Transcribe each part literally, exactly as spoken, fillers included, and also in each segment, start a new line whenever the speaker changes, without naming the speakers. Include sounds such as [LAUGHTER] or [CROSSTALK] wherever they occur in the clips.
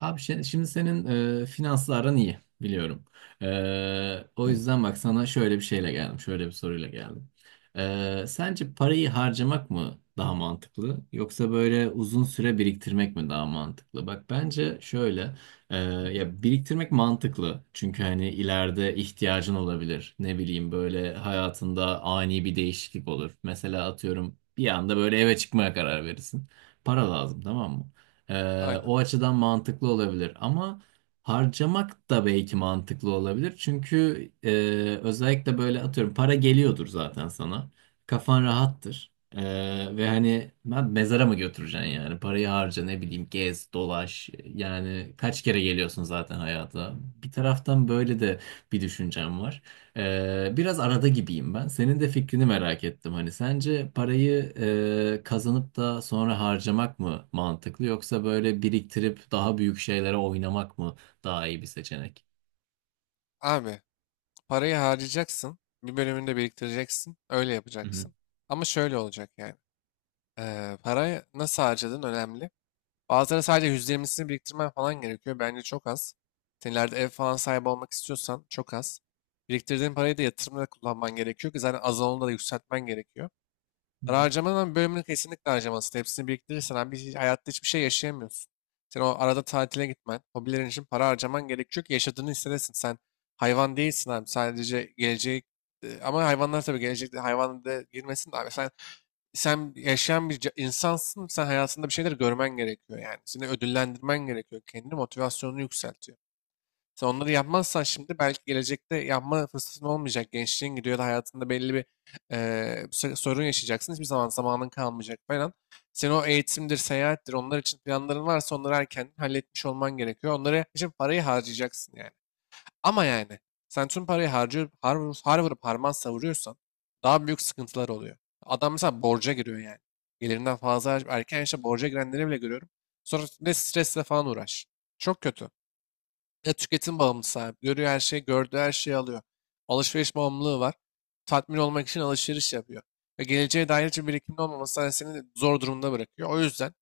Abi şey- şimdi senin e, finansların iyi biliyorum. E, o yüzden bak sana şöyle bir şeyle geldim. Şöyle bir soruyla geldim. E, sence parayı harcamak mı daha mantıklı yoksa böyle uzun süre biriktirmek mi daha mantıklı? Bak bence şöyle e, ya biriktirmek mantıklı. Çünkü hani ileride ihtiyacın olabilir. Ne bileyim böyle hayatında ani bir değişiklik olur. Mesela atıyorum bir anda böyle eve çıkmaya karar verirsin. Para lazım, tamam mı? Ee,
Aynen.
o açıdan mantıklı olabilir ama harcamak da belki mantıklı olabilir. Çünkü e, özellikle böyle atıyorum para geliyordur zaten sana. Kafan rahattır. Ee, ve hani ben mezara mı götüreceksin yani? Parayı harca, ne bileyim, gez, dolaş. Yani kaç kere geliyorsun zaten hayata. Bir taraftan böyle de bir düşüncem var. Ee, biraz arada gibiyim ben. Senin de fikrini merak ettim. Hani sence parayı e, kazanıp da sonra harcamak mı mantıklı yoksa böyle biriktirip daha büyük şeylere oynamak mı daha iyi bir seçenek?
Abi parayı harcayacaksın. Bir bölümünü de biriktireceksin. Öyle
Hı
yapacaksın. Ama şöyle olacak yani. Ee, parayı nasıl harcadığın önemli. Bazıları sadece yüzde yirmisini biriktirmen falan gerekiyor. Bence çok az. Sen ileride ev falan sahibi olmak istiyorsan çok az. Biriktirdiğin parayı da yatırımda kullanman gerekiyor ki zaten az olanı da yükseltmen gerekiyor.
hı.
Harcamanın bölümünü kesinlikle harcamalısın. Hepsini biriktirirsen abi hiç- hayatta hiçbir şey yaşayamıyorsun. Sen o arada tatile gitmen, hobilerin için para harcaman gerekiyor ki yaşadığını hissedesin. Sen hayvan değilsin abi. Sadece gelecek e, ama hayvanlar tabii gelecekte hayvan da girmesin de abi. Sen sen yaşayan bir ca- insansın. Sen hayatında bir şeyler görmen gerekiyor yani. Seni ödüllendirmen gerekiyor. Kendi motivasyonunu yükseltiyor. Sen onları yapmazsan şimdi belki gelecekte yapma fırsatın olmayacak. Gençliğin gidiyor da hayatında belli bir eee, so- sorun yaşayacaksın. Hiçbir zaman zamanın kalmayacak falan. Senin o eğitimdir, seyahattir, onlar için planların varsa onları erken halletmiş olman gerekiyor. Onlara için parayı harcayacaksın yani. Ama yani sen tüm parayı harcıyor, har, har vurup harman savuruyorsan daha büyük sıkıntılar oluyor. Adam mesela borca giriyor yani. Gelirinden fazla harcayıp erken yaşta borca girenleri bile görüyorum. Sonra ne stresle falan uğraş. Çok kötü. Ya tüketim bağımlısı abi. Görüyor her şeyi, gördüğü her şeyi alıyor. Alışveriş bağımlılığı var. Tatmin olmak için alışveriş yapıyor. Ve geleceğe dair hiçbir birikimin olmaması hani seni zor durumda bırakıyor. O yüzden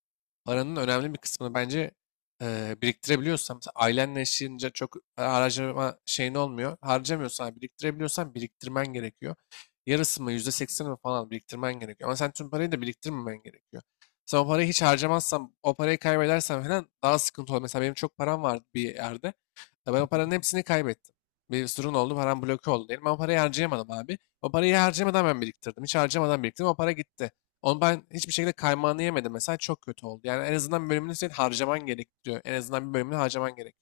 paranın önemli bir kısmını bence eee biriktirebiliyorsan, mesela ailenle yaşayınca çok e, harcama şeyin olmuyor. Harcamıyorsan, biriktirebiliyorsan biriktirmen gerekiyor. Yarısı mı, yüzde seksen mi falan biriktirmen gerekiyor. Ama sen tüm parayı da biriktirmemen gerekiyor. Sen o parayı hiç harcamazsan, o parayı kaybedersen falan daha sıkıntı olur. Mesela benim çok param vardı bir yerde. Ya ben o paranın hepsini kaybettim. Bir sorun oldu, param bloke oldu diyelim. Ben o parayı harcayamadım abi. O parayı harcamadan ben biriktirdim. Hiç harcamadan biriktirdim, o para gitti. Onu ben hiçbir şekilde kaymağını yemedim. Mesela çok kötü oldu. Yani en azından bir bölümünü senin harcaman gerekiyor. En azından bir bölümünü harcaman gerek.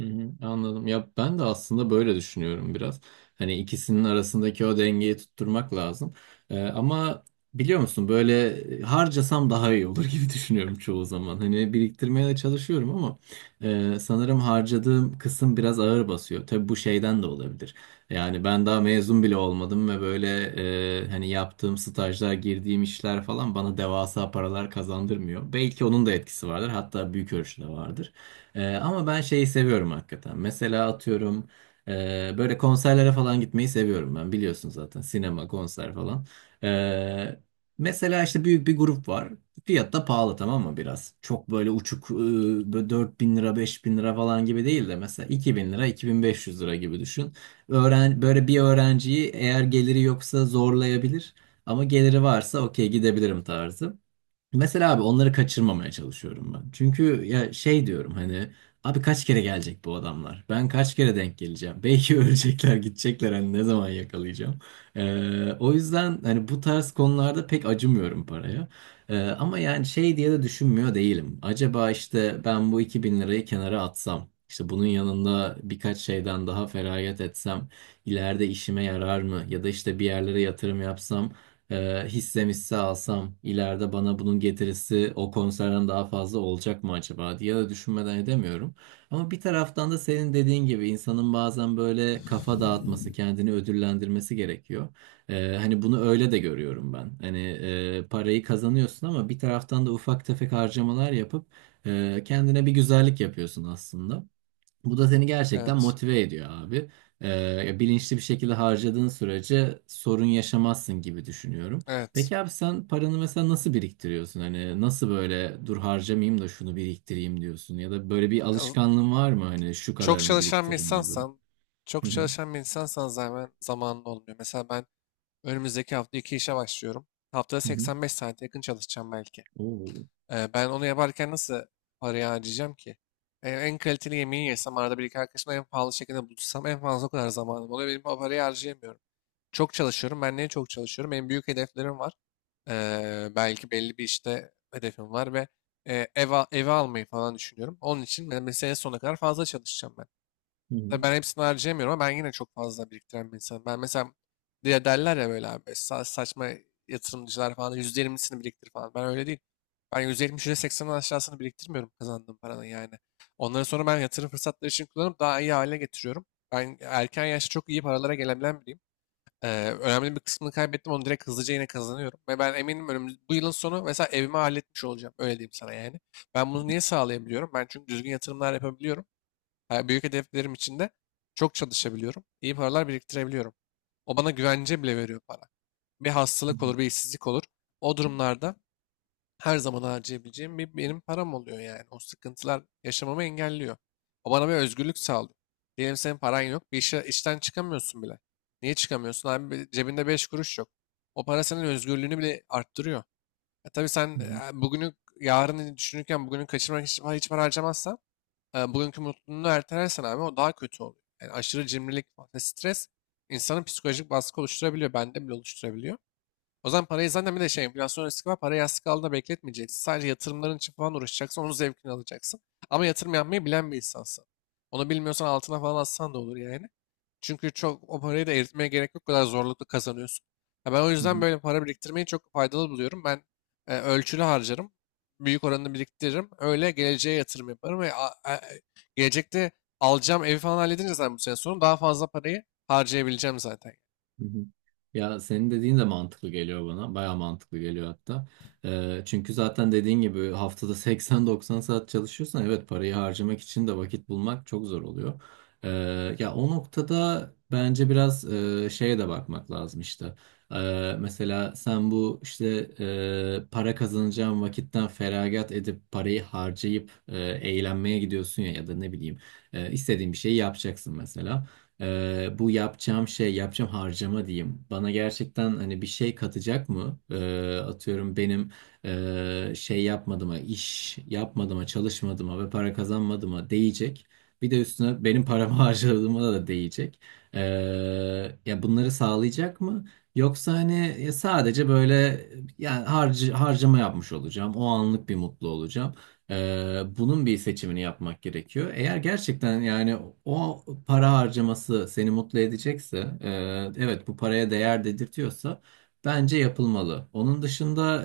Hı hı, anladım. Ya ben de aslında böyle düşünüyorum biraz. Hani ikisinin arasındaki o dengeyi tutturmak lazım. Ee, ama biliyor musun, böyle harcasam daha iyi olur [LAUGHS] gibi düşünüyorum çoğu zaman. Hani biriktirmeye de çalışıyorum ama e, sanırım harcadığım kısım biraz ağır basıyor. Tabii bu şeyden de olabilir. Yani ben daha mezun bile olmadım ve böyle e, hani yaptığım stajlar, girdiğim işler falan bana devasa paralar kazandırmıyor. Belki onun da etkisi vardır. Hatta büyük ölçüde vardır. Ee, ama ben şeyi seviyorum hakikaten. Mesela atıyorum e, böyle konserlere falan gitmeyi seviyorum ben. Biliyorsun zaten, sinema, konser falan. Ee, Mesela işte büyük bir grup var. Fiyat da pahalı, tamam mı, biraz? Çok böyle uçuk, e, böyle dört bin lira beş bin lira falan gibi değil de mesela iki bin lira iki bin beş yüz lira gibi düşün. Öğren, böyle bir öğrenciyi eğer geliri yoksa zorlayabilir. Ama geliri varsa okey gidebilirim tarzı. Mesela abi onları kaçırmamaya çalışıyorum ben. Çünkü ya şey diyorum hani, abi kaç kere gelecek bu adamlar? Ben kaç kere denk geleceğim? Belki [LAUGHS] ölecekler, gidecekler, hani ne zaman yakalayacağım? Ee, o yüzden hani bu tarz konularda pek acımıyorum paraya. Ee, ama yani şey diye de düşünmüyor değilim. Acaba işte ben bu iki bin lirayı kenara atsam, işte bunun yanında birkaç şeyden daha feragat etsem, ileride işime yarar mı? Ya da işte bir yerlere yatırım yapsam e, hisse alsam ileride bana bunun getirisi o konserden daha fazla olacak mı acaba diye de düşünmeden edemiyorum. Ama bir taraftan da senin dediğin gibi insanın bazen böyle kafa dağıtması, kendini ödüllendirmesi gerekiyor. E, hani bunu öyle de görüyorum ben. Hani e, parayı kazanıyorsun ama bir taraftan da ufak tefek harcamalar yapıp e, kendine bir güzellik yapıyorsun aslında. Bu da seni gerçekten
Evet,
motive ediyor abi. Ee, bilinçli bir şekilde harcadığın sürece sorun yaşamazsın gibi düşünüyorum.
evet.
Peki abi, sen paranı mesela nasıl biriktiriyorsun? Hani nasıl böyle, dur harcamayayım da şunu biriktireyim diyorsun? Ya da böyle bir
Az-
alışkanlığın var mı? Hani şu
Çok
kadarını
çalışan bir
biriktiririm gibi.
insansan,
Hı
çok
hı.
çalışan bir insansan zaten zamanın olmuyor. Mesela ben önümüzdeki hafta iki işe başlıyorum. Haftada
Hı hı.
seksen beş saate yakın çalışacağım belki.
Oo.
Ee, ben onu yaparken nasıl parayı harcayacağım ki? En, en kaliteli yemeği yesem, arada bir iki arkadaşımla en pahalı şekilde buluşsam en fazla o kadar zamanım oluyor. Benim o parayı harcayamıyorum. Çok çalışıyorum. Ben niye çok çalışıyorum? Benim büyük hedeflerim var. Ee, belki belli bir işte hedefim var ve e, ev, al- evi almayı falan düşünüyorum. Onun için ben mesela sene sonuna kadar fazla çalışacağım ben.
Hı hı.
Tabii ben hepsini harcayamıyorum ama ben yine çok fazla biriktiren bir insanım. Ben mesela diye derler ya böyle abi sa- saçma yatırımcılar falan yüzde yirmisini biriktir falan. Ben öyle değil. Ben yüzde yetmiş, seksenin aşağısını biriktirmiyorum kazandığım paranın yani. Onları sonra ben yatırım fırsatları için kullanıp daha iyi hale getiriyorum. Ben erken yaşta çok iyi paralara gelebilen biriyim. Ee, önemli bir kısmını kaybettim onu direkt hızlıca yine kazanıyorum. Ve ben eminim önümüz, bu yılın sonu mesela evimi halletmiş olacağım. Öyle diyeyim sana yani. Ben bunu niye sağlayabiliyorum? Ben çünkü düzgün yatırımlar yapabiliyorum. Ha, büyük hedeflerim için de çok çalışabiliyorum. İyi paralar biriktirebiliyorum. O bana güvence bile veriyor para. Bir
Hı
hastalık
hı.
olur, bir işsizlik olur. O durumlarda her zaman harcayabileceğim bir benim param oluyor yani. O sıkıntılar yaşamamı engelliyor. O bana bir özgürlük sağlıyor. Diyelim senin paran yok, bir işe, işten çıkamıyorsun bile. Niye çıkamıyorsun? Abi bir- cebinde beş kuruş yok. O para senin özgürlüğünü bile arttırıyor. E tabii sen
Hı hı.
e, bugünü, yarını düşünürken bugünü kaçırmak için hiç para harcamazsan e, bugünkü mutluluğunu ertelersen abi o daha kötü oluyor. Yani aşırı cimrilik ve stres insanın psikolojik baskı oluşturabiliyor. Bende bile oluşturabiliyor. O zaman parayı zaten bir de şey enflasyon riski var. Parayı yastık altında bekletmeyeceksin. Sadece yatırımların için falan uğraşacaksın. Onun zevkini alacaksın. Ama yatırım yapmayı bilen bir insansın. Onu bilmiyorsan altına falan atsan da olur yani. Çünkü çok o parayı da eritmeye gerek yok. O kadar zorlukla kazanıyorsun. Ya ben o
Hı
yüzden
hı.
böyle para biriktirmeyi çok faydalı buluyorum. Ben e, ölçülü harcarım. Büyük oranını biriktiririm. Öyle geleceğe yatırım yaparım ve a- a- gelecekte alacağım evi falan halledince zaten bu sene sonra daha fazla parayı harcayabileceğim zaten.
Hı hı. Ya senin dediğin de mantıklı geliyor bana. Baya mantıklı geliyor hatta. Ee, çünkü zaten dediğin gibi haftada seksen doksan saat çalışıyorsan, evet, parayı harcamak için de vakit bulmak çok zor oluyor. Ee, ya o noktada bence biraz e, şeye de bakmak lazım işte. Ee, mesela sen bu işte e, para kazanacağın vakitten feragat edip parayı harcayıp e, eğlenmeye gidiyorsun ya, ya da ne bileyim e, istediğin bir şeyi yapacaksın mesela. Ee, bu yapacağım şey, yapacağım harcama diyeyim, bana gerçekten hani bir şey katacak mı? Ee, atıyorum benim ee, şey yapmadığıma, iş yapmadığıma, çalışmadığıma ve para kazanmadığıma değecek. Bir de üstüne benim paramı [LAUGHS] harcadığıma da değecek. Ee, Ya bunları sağlayacak mı? Yoksa hani ya sadece böyle yani harc harcama yapmış olacağım. O anlık bir mutlu olacağım. Ee, bunun bir seçimini yapmak gerekiyor. Eğer gerçekten yani o para harcaması seni mutlu edecekse, e, evet bu paraya değer dedirtiyorsa bence yapılmalı. Onun dışında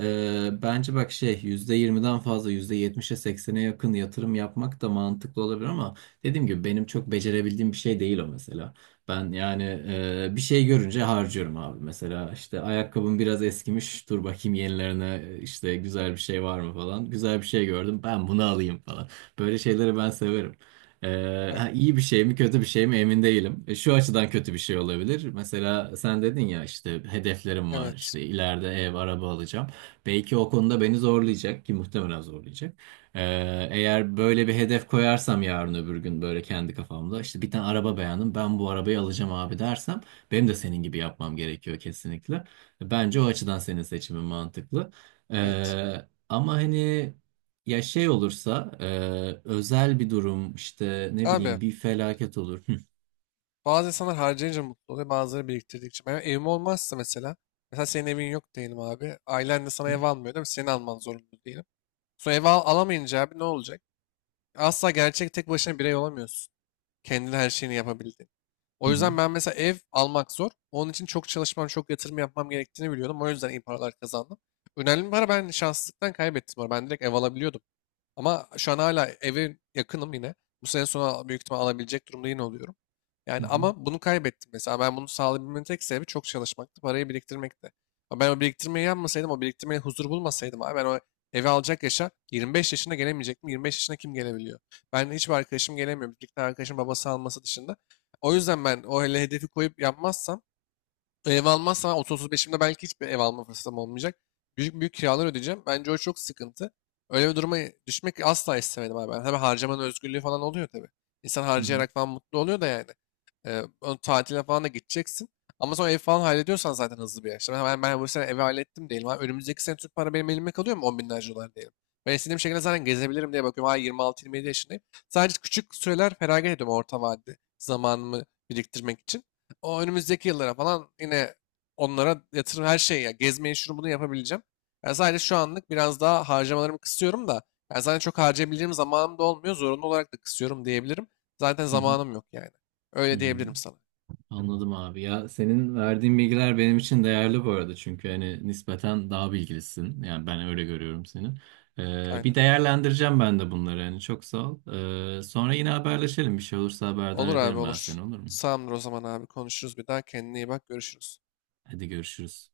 e, bence bak şey yüzde yirmiden fazla yüzde yetmişe seksen'e yakın yatırım yapmak da mantıklı olabilir ama dediğim gibi benim çok becerebildiğim bir şey değil o mesela. Ben yani e, bir şey görünce harcıyorum abi. Mesela işte ayakkabım biraz eskimiş. Dur bakayım yenilerine, e, işte güzel bir şey var mı falan. Güzel bir şey gördüm. Ben bunu alayım falan. Böyle şeyleri ben severim. E, ha,
Aynen.
iyi bir şey mi kötü bir şey mi emin değilim. E, şu açıdan kötü bir şey olabilir. Mesela sen dedin ya, işte hedeflerim var.
Evet.
İşte ileride ev, araba alacağım. Belki o konuda beni zorlayacak ki muhtemelen zorlayacak. Ee, eğer böyle bir hedef koyarsam, yarın öbür gün böyle kendi kafamda işte bir tane araba beğendim, ben bu arabayı alacağım abi dersem, benim de senin gibi yapmam gerekiyor kesinlikle. Bence o açıdan senin seçimin mantıklı.
Evet.
Ee, ama hani ya şey olursa, e, özel bir durum işte, ne
Abi
bileyim bir felaket olur. Hı
bazı insanlar harcayınca mutlu oluyor, bazıları biriktirdikçe. Benim evim olmazsa mesela, mesela senin evin yok diyelim abi. Ailen de sana ev almıyor değil mi? Senin alman zorunda diyelim. Sonra ev al- alamayınca abi ne olacak? Asla gerçek tek başına birey olamıyorsun. Kendine her şeyini yapabildin. O
hı
yüzden ben mesela ev almak zor. Onun için çok çalışmam, çok yatırım yapmam gerektiğini biliyordum. O yüzden iyi paralar kazandım. Önemli bir para ben şanssızlıktan kaybettim orada. Ben direkt ev alabiliyordum. Ama şu an hala eve yakınım yine. Bu sene sonu büyük ihtimal alabilecek durumda yine oluyorum.
hı
Yani
hı
ama bunu kaybettim mesela. Ben bunu sağlayabilmemin tek sebebi çok çalışmaktı. Parayı biriktirmekti. Ama ben o biriktirmeyi yapmasaydım, o biriktirmeye huzur bulmasaydım abi ben o evi alacak yaşa yirmi beş yaşında gelemeyecektim. yirmi beş yaşına kim gelebiliyor? Ben hiçbir arkadaşım gelemiyor. Bir iki tane arkadaşım babası alması dışında. O yüzden ben o hele hedefi koyup yapmazsam ev almazsam otuz beşimde belki hiçbir ev alma fırsatım olmayacak. Büyük büyük kiralar ödeyeceğim. Bence o çok sıkıntı. Öyle bir duruma düşmek asla istemedim abi. Ben. Tabii harcamanın özgürlüğü falan oluyor tabii. İnsan
hı
harcayarak falan mutlu oluyor da yani. Ee, o tatile falan da gideceksin. Ama sonra ev falan hallediyorsan zaten hızlı bir yaşta. Ben, ben bu sene evi hallettim diyelim abi. Önümüzdeki sene Türk para benim elime kalıyor mu? on binlerce dolar diyelim. Ben istediğim şekilde zaten gezebilirim diye bakıyorum. Hala yirmi altı yirmi yedi yaşındayım. Sadece küçük süreler feragat ediyorum orta vadede zamanımı biriktirmek için. O önümüzdeki yıllara falan yine onlara yatırım her şeyi ya gezmeyi şunu bunu yapabileceğim. Yani sadece şu anlık biraz daha harcamalarımı kısıyorum da yani zaten çok harcayabileceğim zamanım da olmuyor. Zorunlu olarak da kısıyorum diyebilirim. Zaten
hı hı
zamanım yok yani.
hı
Öyle
hı.
diyebilirim sana.
Anladım abi, ya senin verdiğin bilgiler benim için değerli bu arada, çünkü hani nispeten daha bilgilisin, yani ben öyle görüyorum seni. Ee, bir
Aynen.
değerlendireceğim ben de bunları, yani çok sağ ol. Ee, sonra yine haberleşelim, bir şey olursa haberdar
Olur abi
ederim ben
olur.
seni, olur mu?
Sağımdır o zaman abi. Konuşuruz bir daha. Kendine iyi bak. Görüşürüz.
Hadi görüşürüz.